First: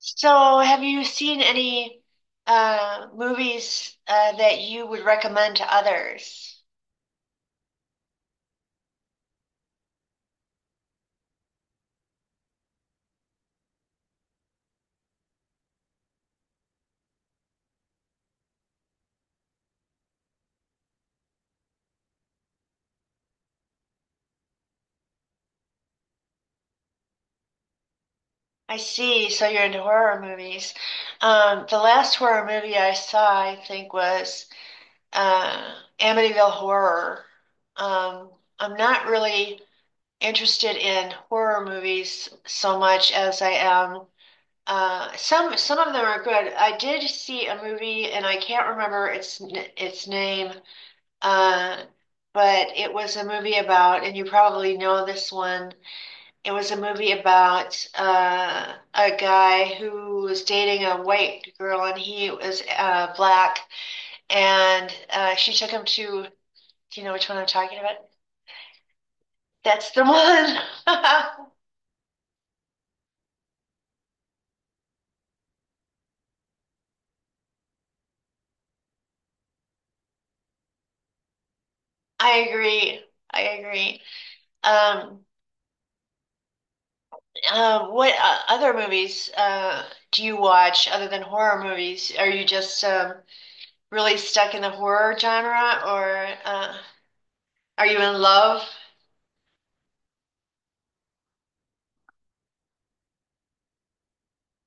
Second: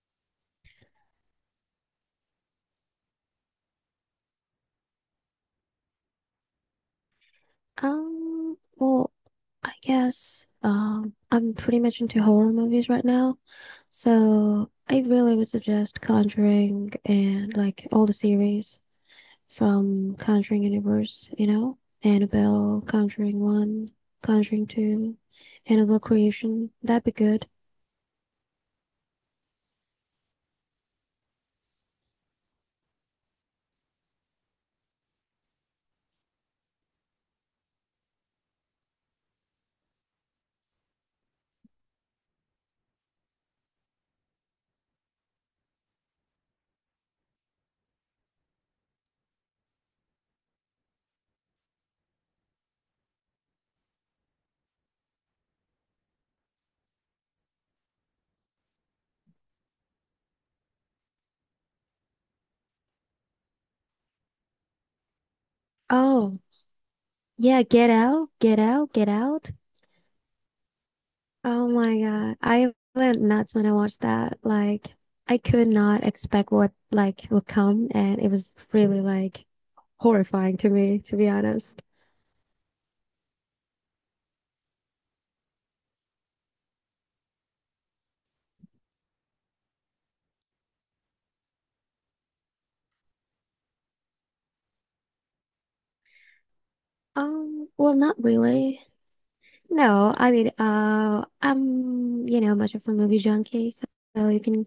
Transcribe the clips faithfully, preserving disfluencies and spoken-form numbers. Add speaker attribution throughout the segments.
Speaker 1: So, have you seen any uh, movies uh, that you would recommend to others?
Speaker 2: Um, well, I guess um I'm pretty much into horror movies right now. So I really would suggest Conjuring and like all the series from Conjuring Universe, you know, Annabelle, Conjuring one, Conjuring two, Annabelle Creation. That'd be good.
Speaker 1: I see. So you're into horror movies. Um, the last horror movie I saw, I think, was uh, Amityville Horror. Um, I'm not really interested in horror movies so much as I am. Uh, some some of them are good. I did see a movie, and I can't remember its n- its name. Uh, but it was a movie about, and you probably know this one. It was a movie about uh, a guy who was dating a white girl, and he was uh, black, and uh, she took him to.
Speaker 2: Oh,
Speaker 1: Do you know which one I'm
Speaker 2: yeah,
Speaker 1: talking
Speaker 2: Get
Speaker 1: about?
Speaker 2: Out, Get Out, Get Out.
Speaker 1: That's the one.
Speaker 2: Oh my God. I went nuts when I watched that. Like I could not expect what like would come and it was really like horrifying to me, to be honest.
Speaker 1: I agree. I agree. Um, um, what uh, other movies uh, do you watch other than horror movies? Are you just um, really stuck in the horror genre, or uh,
Speaker 2: Um,
Speaker 1: are
Speaker 2: well,
Speaker 1: you in
Speaker 2: not
Speaker 1: love?
Speaker 2: really. No, I mean uh I'm, you know, much of a movie junkie, so, so you can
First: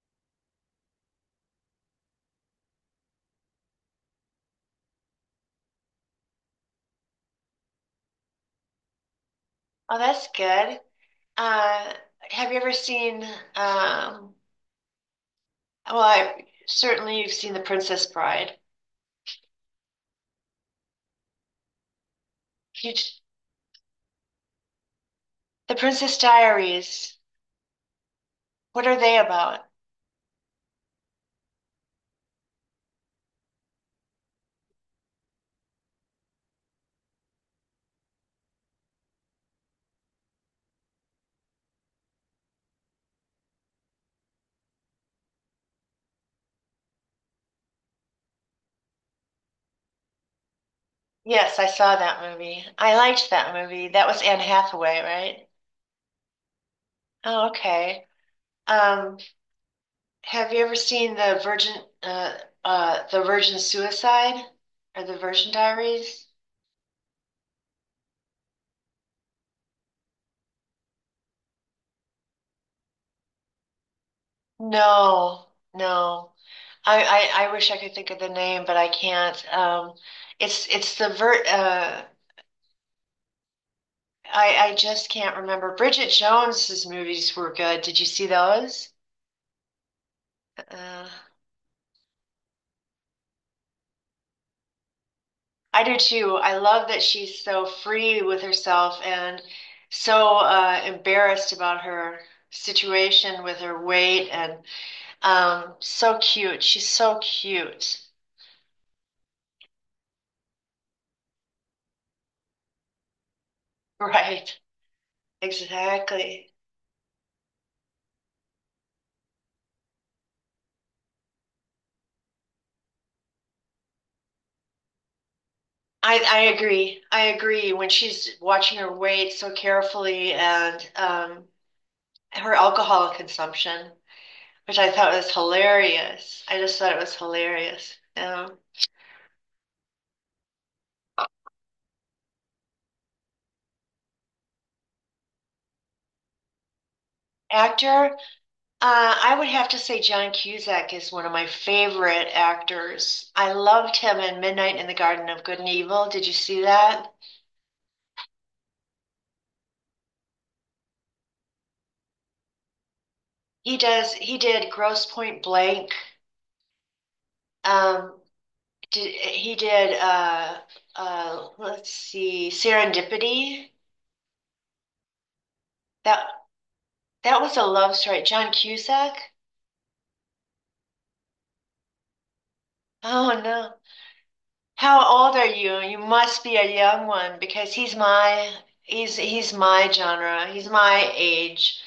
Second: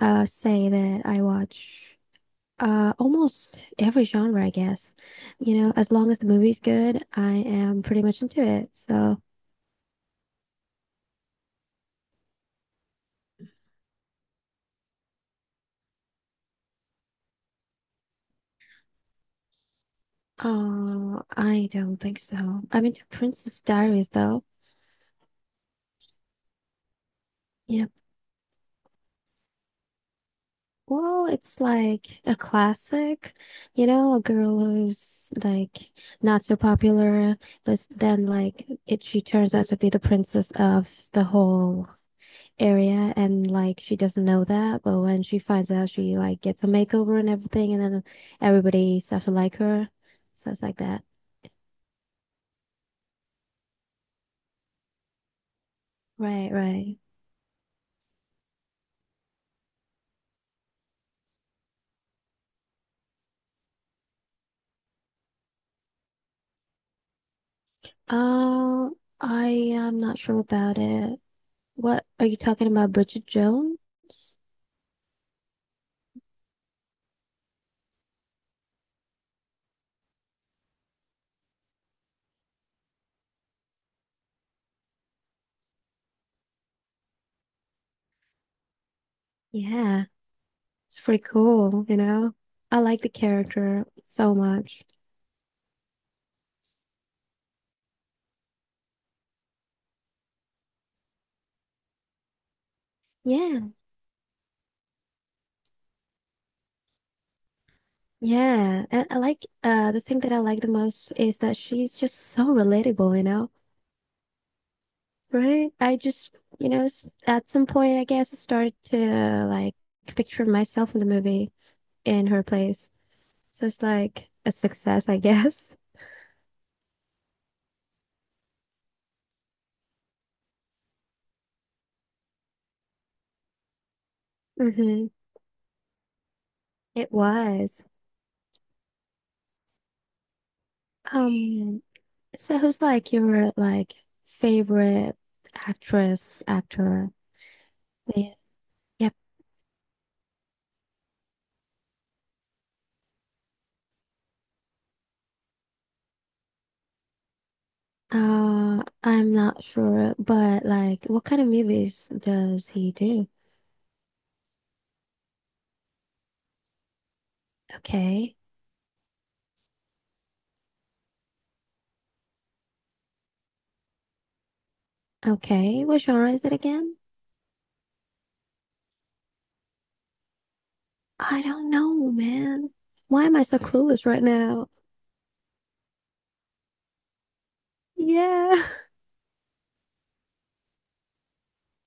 Speaker 2: uh say that I watch uh almost every genre, I guess. You know, as long as the movie's good, I am pretty much into it. So,
Speaker 1: Oh, that's good. Uh, have you ever seen? Um, well, I, certainly you've seen The Princess Bride.
Speaker 2: oh, I don't think so. I
Speaker 1: You,
Speaker 2: mean, the Princess Diaries, though.
Speaker 1: The Princess Diaries.
Speaker 2: Yeah.
Speaker 1: What are they about?
Speaker 2: Well, it's like a classic, you know, a girl who's like not so popular, but s- then like it, she turns out to be the princess of the whole area, and like she doesn't know that, but when she finds out, she like gets a makeover and everything, and then everybody starts to like her, stuff like that.
Speaker 1: Yes, I saw that movie. I liked that movie. That was Anne Hathaway, right?
Speaker 2: Right, right.
Speaker 1: Oh, okay. Um, have you ever seen the Virgin, uh, uh, the Virgin Suicide or the Virgin Diaries?
Speaker 2: Oh, I am not sure about it. What are you talking about, Bridget Jones?
Speaker 1: No, no. I, I, I wish I could think of the name, but I can't. Um, it's it's the vert. Uh, I I just can't remember. Bridget Jones's movies were good. Did you see those?
Speaker 2: Yeah, it's
Speaker 1: Uh,
Speaker 2: pretty cool, you know? I like the character so much.
Speaker 1: I do too. I love that she's so free with herself and so uh, embarrassed about her situation with
Speaker 2: Yeah,
Speaker 1: her weight and um, so cute. She's so cute.
Speaker 2: yeah. And I like uh the thing that I like the most is that she's just so relatable, you know?
Speaker 1: Right.
Speaker 2: Right? I just,
Speaker 1: Exactly.
Speaker 2: you know, s- at some point I guess I started to like picture myself in the movie in her place. So it's like a success, I guess.
Speaker 1: I, I agree. I agree. When she's watching her weight so carefully and um, her alcohol consumption, which I
Speaker 2: Mm-hmm.
Speaker 1: thought was hilarious. I just thought it
Speaker 2: It
Speaker 1: was
Speaker 2: was.
Speaker 1: hilarious. Um,
Speaker 2: Um, So who's like your like favorite actress, actor?
Speaker 1: actor,
Speaker 2: Yeah. Yep.
Speaker 1: uh, I would have to say John Cusack is one of my favorite actors. I loved him in Midnight in the Garden of Good and Evil. Did you see that?
Speaker 2: Uh, I'm not sure, but like what kind of movies does he do?
Speaker 1: He does. He did Gross Point Blank. Um,
Speaker 2: Okay.
Speaker 1: did, he did. Uh, uh, let's see, Serendipity.
Speaker 2: Okay. What
Speaker 1: That
Speaker 2: genre is it again?
Speaker 1: that was a love story. John Cusack?
Speaker 2: I don't know, man. Why am
Speaker 1: Oh
Speaker 2: I so
Speaker 1: no.
Speaker 2: clueless right now?
Speaker 1: How old are you? You must be a young one because he's my
Speaker 2: Yeah.
Speaker 1: he's he's my genre. He's my age.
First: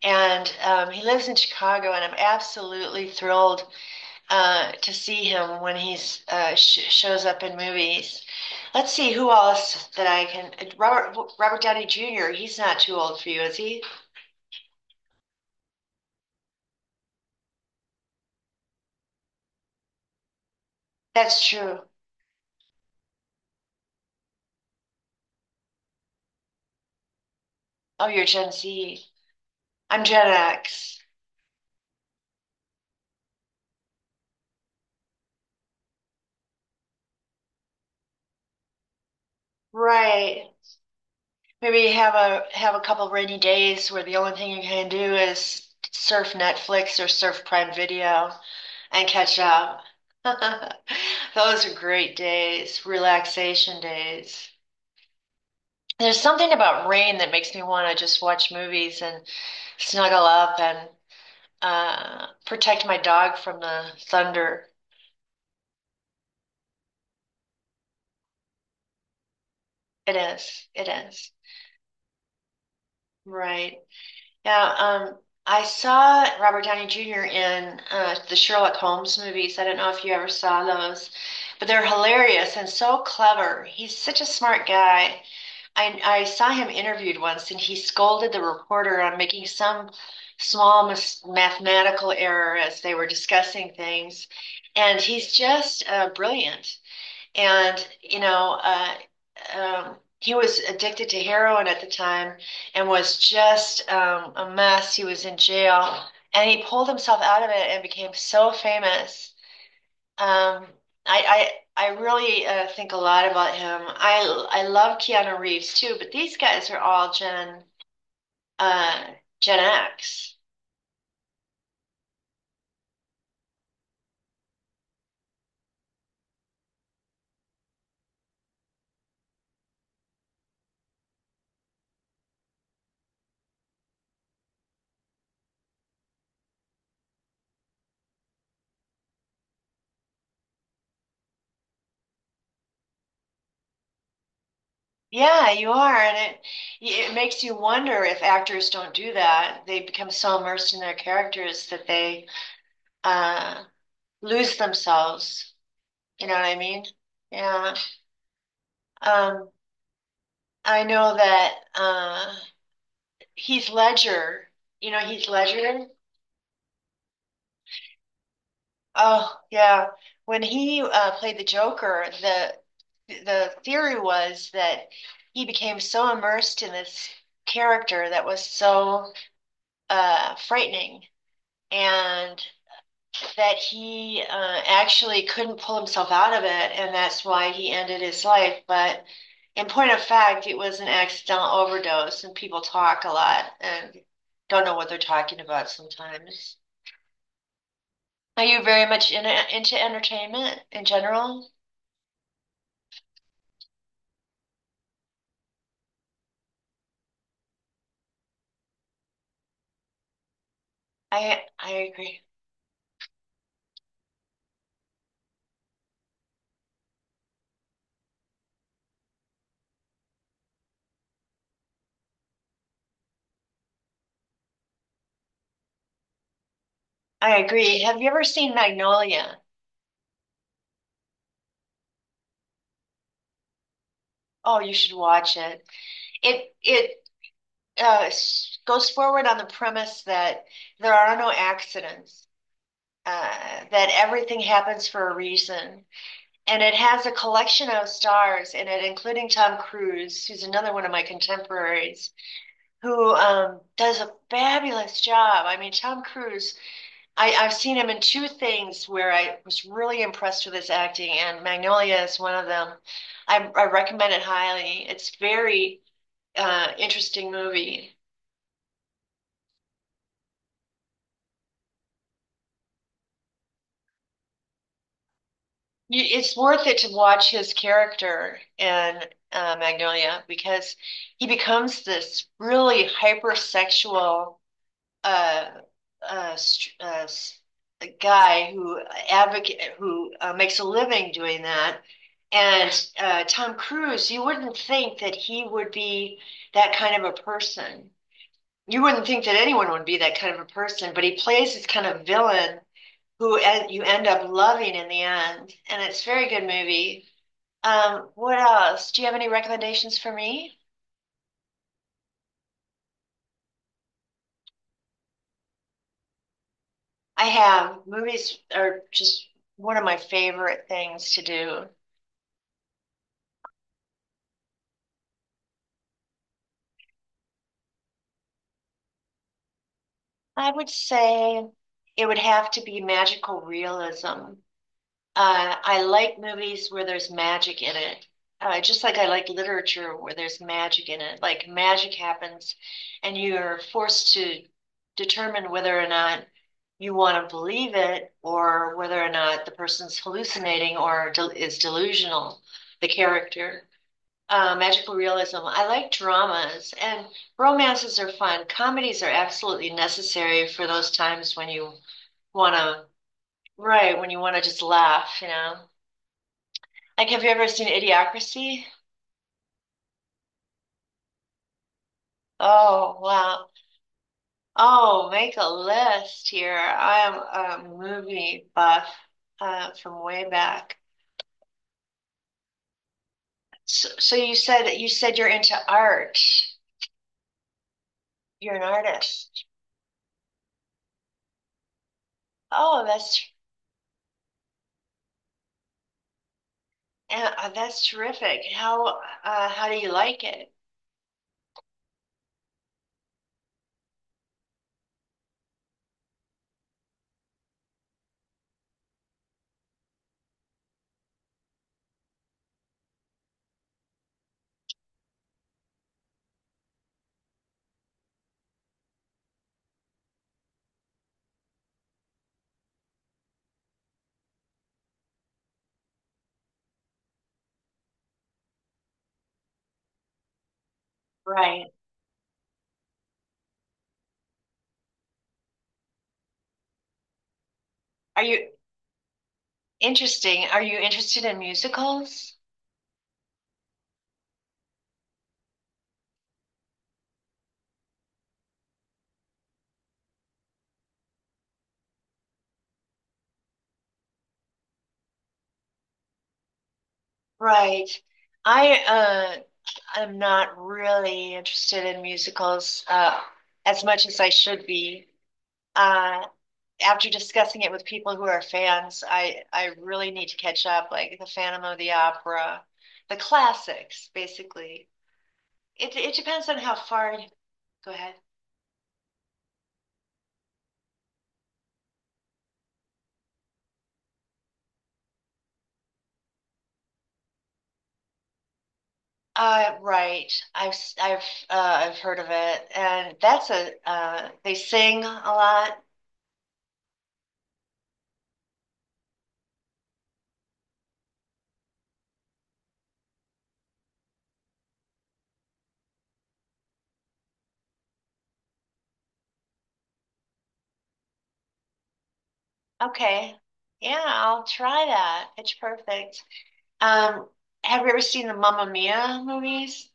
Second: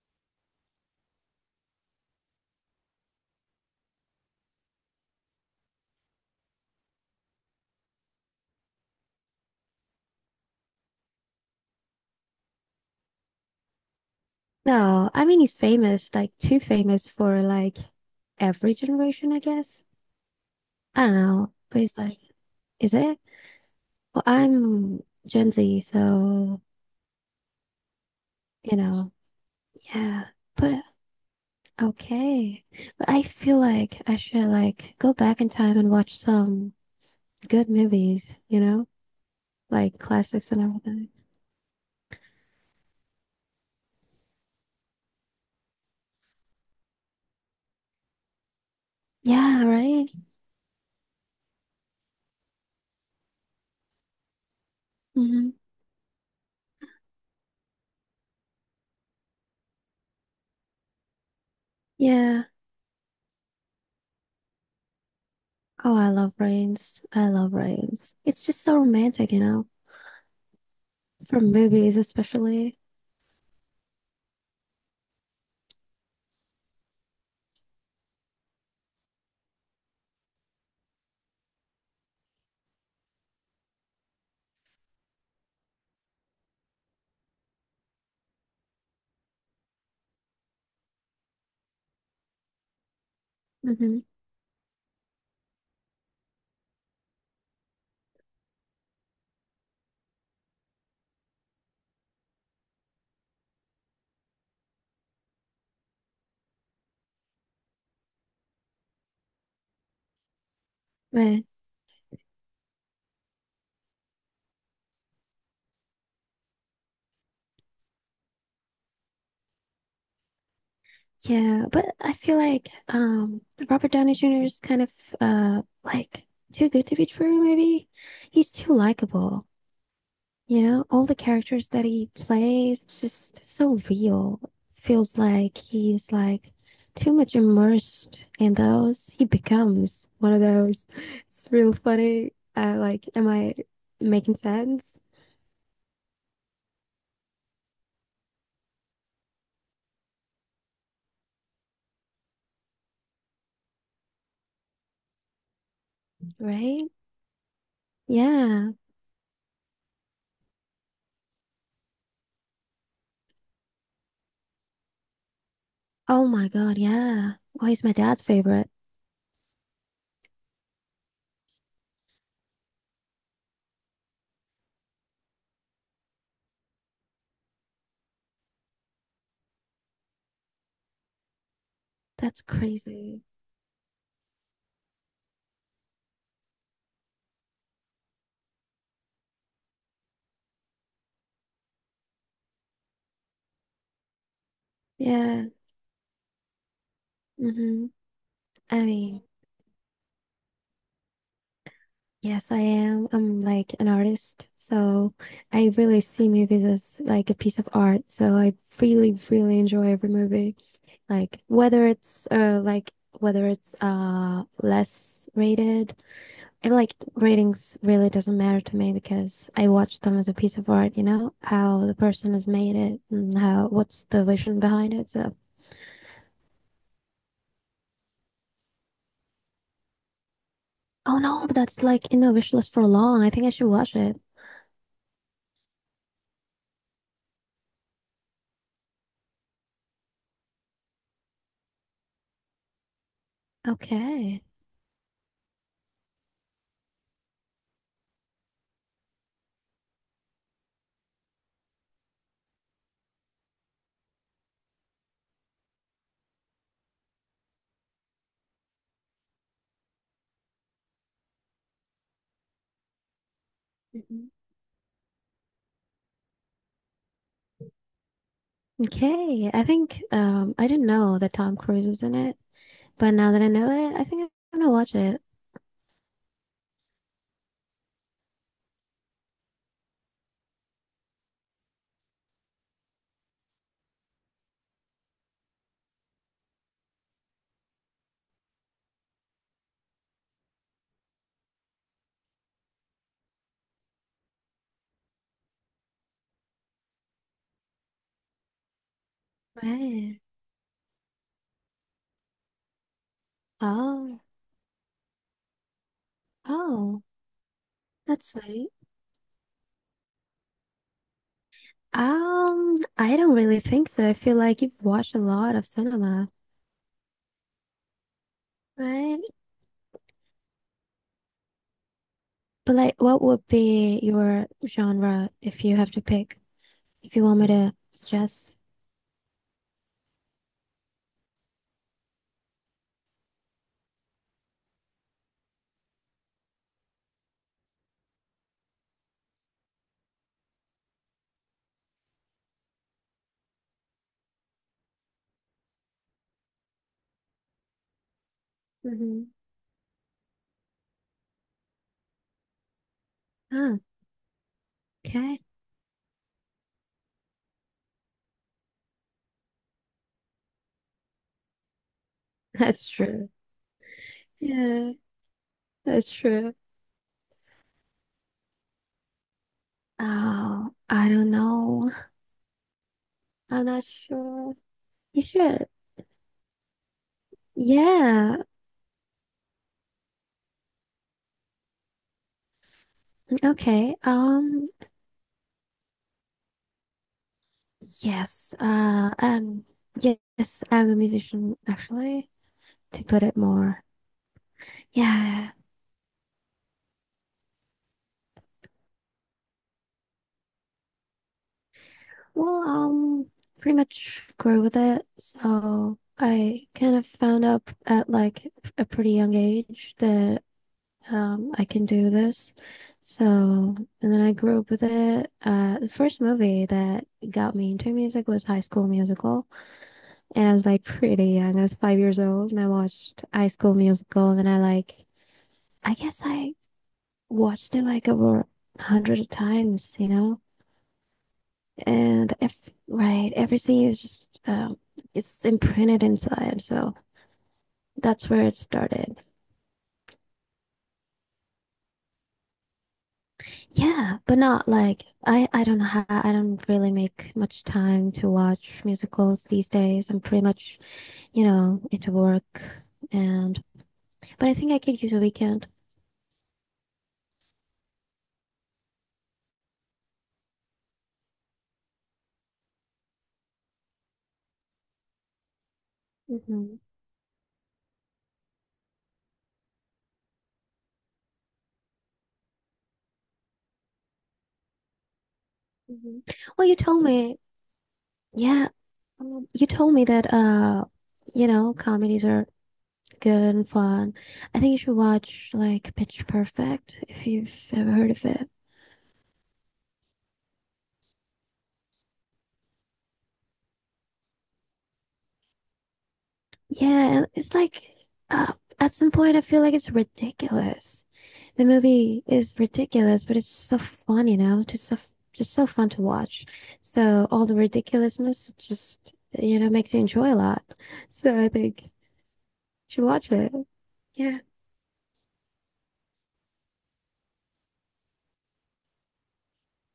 Speaker 1: And um, he lives in Chicago, and I'm absolutely thrilled uh, to see him when he uh, sh shows up in movies. Let's see who else that I can. Robert Robert Downey Junior He's not too old for you, is he?
Speaker 2: No, I mean he's famous, like too famous for like every generation, I guess. I don't
Speaker 1: That's
Speaker 2: know, but
Speaker 1: true.
Speaker 2: he's like, is it? Well, I'm Gen Z, so
Speaker 1: Oh, you're Gen
Speaker 2: you
Speaker 1: Z.
Speaker 2: know,
Speaker 1: I'm Gen
Speaker 2: yeah. But
Speaker 1: X.
Speaker 2: okay. But I feel like I should like go back in time and watch some good movies, you know, like
Speaker 1: Right.
Speaker 2: classics and everything.
Speaker 1: Maybe have a have a couple of rainy days where the only thing you can do is surf Netflix or surf Prime Video and catch
Speaker 2: Yeah,
Speaker 1: up.
Speaker 2: right?
Speaker 1: Those are great days, relaxation days.
Speaker 2: Mm-hmm.
Speaker 1: There's something about rain that makes me want to just watch movies and snuggle up and uh,
Speaker 2: Yeah.
Speaker 1: protect my dog from the thunder.
Speaker 2: Oh, I love Rains. I love Rains. It's just so romantic, you know,
Speaker 1: It is, it is.
Speaker 2: for movies especially.
Speaker 1: Right. Yeah, um, I saw Robert Downey Junior in uh, the Sherlock Holmes movies. I don't know if you ever saw those, but they're hilarious and so clever. He's such a smart guy. I, I saw him interviewed once, and he scolded the reporter on making some small mis mathematical error as they were discussing
Speaker 2: Mm-hmm.
Speaker 1: things. And he's just uh, brilliant. And, you know, uh, um, he was addicted to heroin at the time and was just um, a mess. He was in jail and he pulled himself out of it and became so famous. Um,
Speaker 2: Right.
Speaker 1: I, I, I really uh, think a lot about him. I, I love Keanu Reeves too, but these guys are all Gen, uh, Gen X.
Speaker 2: Yeah, but I feel like um Robert Downey Junior is kind of uh like too good to be true, maybe. He's too likable. You know, all the characters that he plays, it's just so real. Feels like he's like too much immersed in those. He becomes one of those. It's real funny. Uh, like, am I making sense?
Speaker 1: Yeah, you are, and it it makes you wonder if actors don't do that. They become so immersed in their characters that they uh lose themselves. You know what I mean?
Speaker 2: Right?
Speaker 1: Yeah.
Speaker 2: Yeah.
Speaker 1: Um, I know that uh Heath Ledger, you know Heath Ledger?
Speaker 2: Oh my God, yeah. Well, he's my dad's favorite.
Speaker 1: Oh, yeah. When he uh played the Joker, the the theory was that he became so immersed in this character that was so uh frightening and
Speaker 2: That's crazy.
Speaker 1: that he uh, actually couldn't pull himself out of it, and that's why he ended his life. But in point of fact, it was an accidental overdose, and people talk a lot and don't know what they're talking
Speaker 2: Yeah.
Speaker 1: about sometimes.
Speaker 2: Mm-hmm.
Speaker 1: Are you
Speaker 2: I
Speaker 1: very much
Speaker 2: mean,
Speaker 1: in, Into entertainment in general?
Speaker 2: yes, I am. I'm like an artist, so I really see movies as like a piece of art. So I really, really enjoy every movie. Like
Speaker 1: I I
Speaker 2: whether
Speaker 1: agree.
Speaker 2: it's uh like whether it's uh less rated. I like ratings really doesn't matter to me because I watch them as a piece of art, you know, how the person has made it and how what's the vision behind it. So,
Speaker 1: I agree. Have you ever seen Magnolia?
Speaker 2: oh no, but that's like in the wish list for long. I think I should watch it.
Speaker 1: Oh, you should watch it. It it uh, s- goes forward on the premise that there are no accidents. uh, that everything
Speaker 2: Okay.
Speaker 1: happens for a reason. And it has a collection of stars in it, including Tom Cruise, who's another one of my contemporaries, who um, does a fabulous job. I mean, Tom Cruise, I, I've seen him in two things where I was really impressed with his acting, and Magnolia is one of them. I, I recommend it highly. It's very uh, interesting movie.
Speaker 2: Okay, I think um I didn't know that Tom Cruise is in it, but now that I know it, I think I'm gonna watch it.
Speaker 1: You, it's worth it to watch his character in uh, Magnolia because he becomes this really hypersexual uh, uh, st- uh, s- guy who advocate who uh, makes a living doing that. And uh, Tom Cruise, you wouldn't think that he would be that kind of a person. You wouldn't think that anyone would be that
Speaker 2: Right.
Speaker 1: kind of a person, but he plays this kind of villain who en- you end
Speaker 2: Oh,
Speaker 1: up loving in the end. And it's a very good
Speaker 2: oh,
Speaker 1: movie. Um,
Speaker 2: that's
Speaker 1: what
Speaker 2: sweet.
Speaker 1: else? Do you have any recommendations for me?
Speaker 2: Um, I don't really think so. I feel like you've watched a lot of cinema,
Speaker 1: I have. Movies are
Speaker 2: right?
Speaker 1: just one of my favorite things to do.
Speaker 2: But like, what would be your genre if you have to pick? If you want me to suggest?
Speaker 1: I would say it would have to be magical realism. Uh, I like movies where there's magic in it. Uh, just like I like literature where there's magic in it. Like magic happens and you're forced to determine whether or not you want to believe it or whether or
Speaker 2: Mm-hmm.
Speaker 1: not the person's hallucinating or del is delusional, the character.
Speaker 2: Oh,
Speaker 1: Uh, magical realism.
Speaker 2: okay.
Speaker 1: I like dramas and romances are fun. Comedies are absolutely necessary for those times when you want to,
Speaker 2: That's true.
Speaker 1: right, when you want to just
Speaker 2: Yeah,
Speaker 1: laugh, you know.
Speaker 2: that's true.
Speaker 1: Like, have you ever seen Idiocracy?
Speaker 2: Oh, I don't know.
Speaker 1: Oh, wow.
Speaker 2: I'm not sure.
Speaker 1: Oh,
Speaker 2: You
Speaker 1: make a
Speaker 2: should.
Speaker 1: list here. I am a
Speaker 2: Yeah.
Speaker 1: movie buff uh, from way back. So,
Speaker 2: Okay.
Speaker 1: so you said
Speaker 2: Um,
Speaker 1: you said you're into art. You're
Speaker 2: yes.
Speaker 1: an
Speaker 2: Uh,
Speaker 1: artist.
Speaker 2: um, yes, I'm a musician actually,
Speaker 1: Oh,
Speaker 2: to
Speaker 1: that's
Speaker 2: put it more. Yeah.
Speaker 1: uh, that's terrific. How uh, how do you like it?
Speaker 2: Well, um, pretty much grew with it. So I kind of found out at like a pretty young age that um I can do this. So, and then I grew up with it. Uh, the first movie that got me into music was High School Musical. And I was like pretty young. I was five years old and I watched High School Musical. And then I like, I guess I watched it like over a hundred times, you know?
Speaker 1: Right.
Speaker 2: And if, right, everything is just, um, it's imprinted inside. So
Speaker 1: Are
Speaker 2: that's where
Speaker 1: you
Speaker 2: it started.
Speaker 1: interesting? Are you interested in musicals?
Speaker 2: Yeah, but not like, I, I don't know how, I don't really make much time to watch musicals these days. I'm pretty much, you know, into work. And, but I think I could use a weekend.
Speaker 1: Right. I uh, I'm not really interested in musicals uh, as much as I should be. Uh,
Speaker 2: Mhm.
Speaker 1: After discussing it with people who are fans, I, I really need to catch up, like the Phantom of the Opera, the classics, basically. It, it
Speaker 2: Mhm.
Speaker 1: depends on
Speaker 2: Well,
Speaker 1: how
Speaker 2: you told
Speaker 1: far.
Speaker 2: me,
Speaker 1: Go ahead.
Speaker 2: yeah, um, you told me that uh, you know, comedies are good and fun. I think you should watch like Pitch Perfect if you've ever heard of it.
Speaker 1: Uh, right. I've I I've uh, I've heard of it, and that's a uh, they sing a lot.
Speaker 2: Yeah, and it's like uh, at some point I feel like it's ridiculous. The movie is ridiculous, but it's just so fun, you know, just so f- just so fun to watch. So all the ridiculousness just, you know, makes you enjoy a lot. So I think you should watch
Speaker 1: Okay.
Speaker 2: it.
Speaker 1: Yeah,
Speaker 2: Yeah.
Speaker 1: I'll try that. Pitch Perfect. Um, have you ever seen the Mamma Mia movies?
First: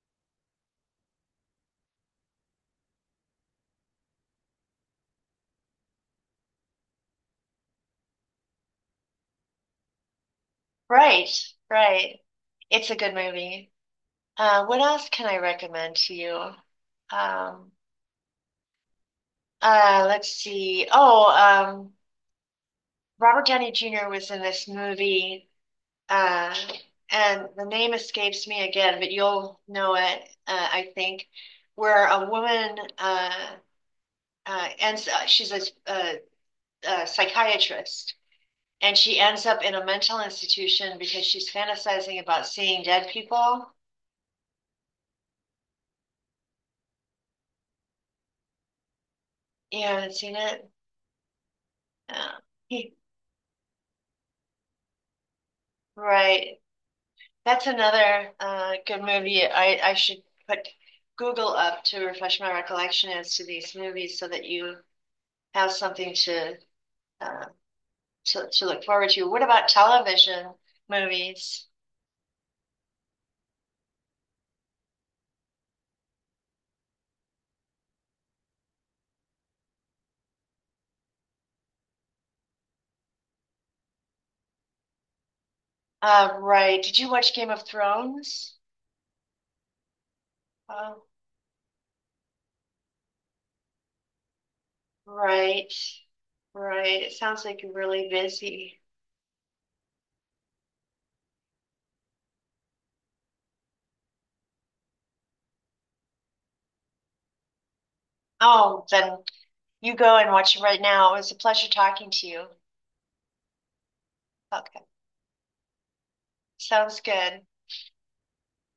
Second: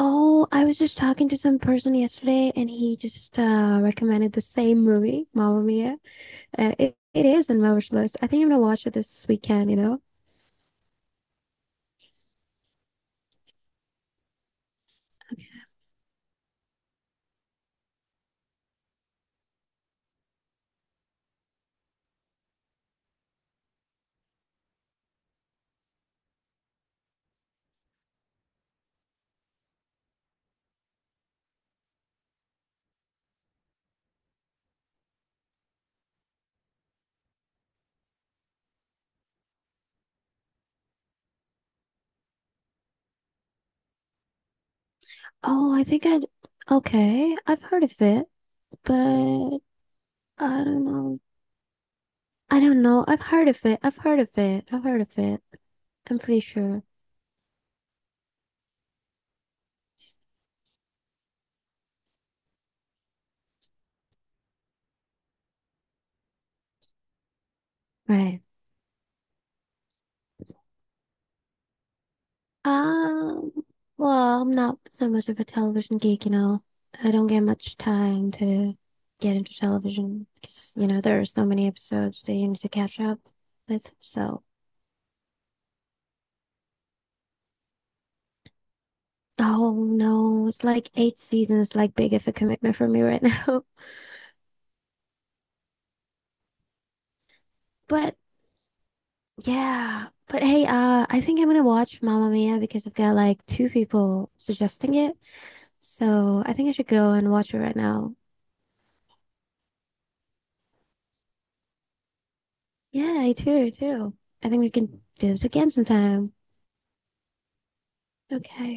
Speaker 2: Oh, I was just talking to some person yesterday and he just uh, recommended the same movie, Mamma Mia. Uh, it, it is on my wish list. I think I'm gonna watch it this weekend, you know?
Speaker 1: Right, right. It's a good movie. Uh, what else can I recommend to you? Um, uh, let's see. Oh, um, Robert Downey Junior was in this movie, uh, and the name escapes me again, but you'll know it, uh, I think, where a woman uh, uh, ends, uh, she's a, a, a psychiatrist. And she ends up in a mental institution because she's fantasizing about seeing dead people.
Speaker 2: Oh, I think I'd. Okay, I've heard of it, but I
Speaker 1: You haven't seen it?
Speaker 2: don't know. I
Speaker 1: Yeah.
Speaker 2: don't know. I've heard of it. I've heard of it. I've heard of it. I'm pretty
Speaker 1: Right.
Speaker 2: sure.
Speaker 1: That's another uh, good movie. I, I should put Google up to refresh my recollection as to these movies so that you have something to uh,
Speaker 2: Right.
Speaker 1: to, to look forward to. What about television movies?
Speaker 2: Um, well, I'm not so much of a television geek, you know. I don't get much time to get into television because, you know, there are so many episodes that you need to catch up with. So,
Speaker 1: Uh, right. Did you watch Game of Thrones?
Speaker 2: oh no, it's like
Speaker 1: Oh,
Speaker 2: eight seasons, like big of a commitment for me right now.
Speaker 1: right. Right. It sounds like you're really
Speaker 2: But
Speaker 1: busy.
Speaker 2: yeah, but hey, uh, I think I'm gonna watch Mamma Mia because I've got like two people suggesting it. So I think I should go and watch it right now.
Speaker 1: Oh, then you go and watch it right now. It was a pleasure talking to you.
Speaker 2: Yeah, I too, too. I think we
Speaker 1: Okay,
Speaker 2: can do this again sometime.
Speaker 1: sounds good.
Speaker 2: Okay.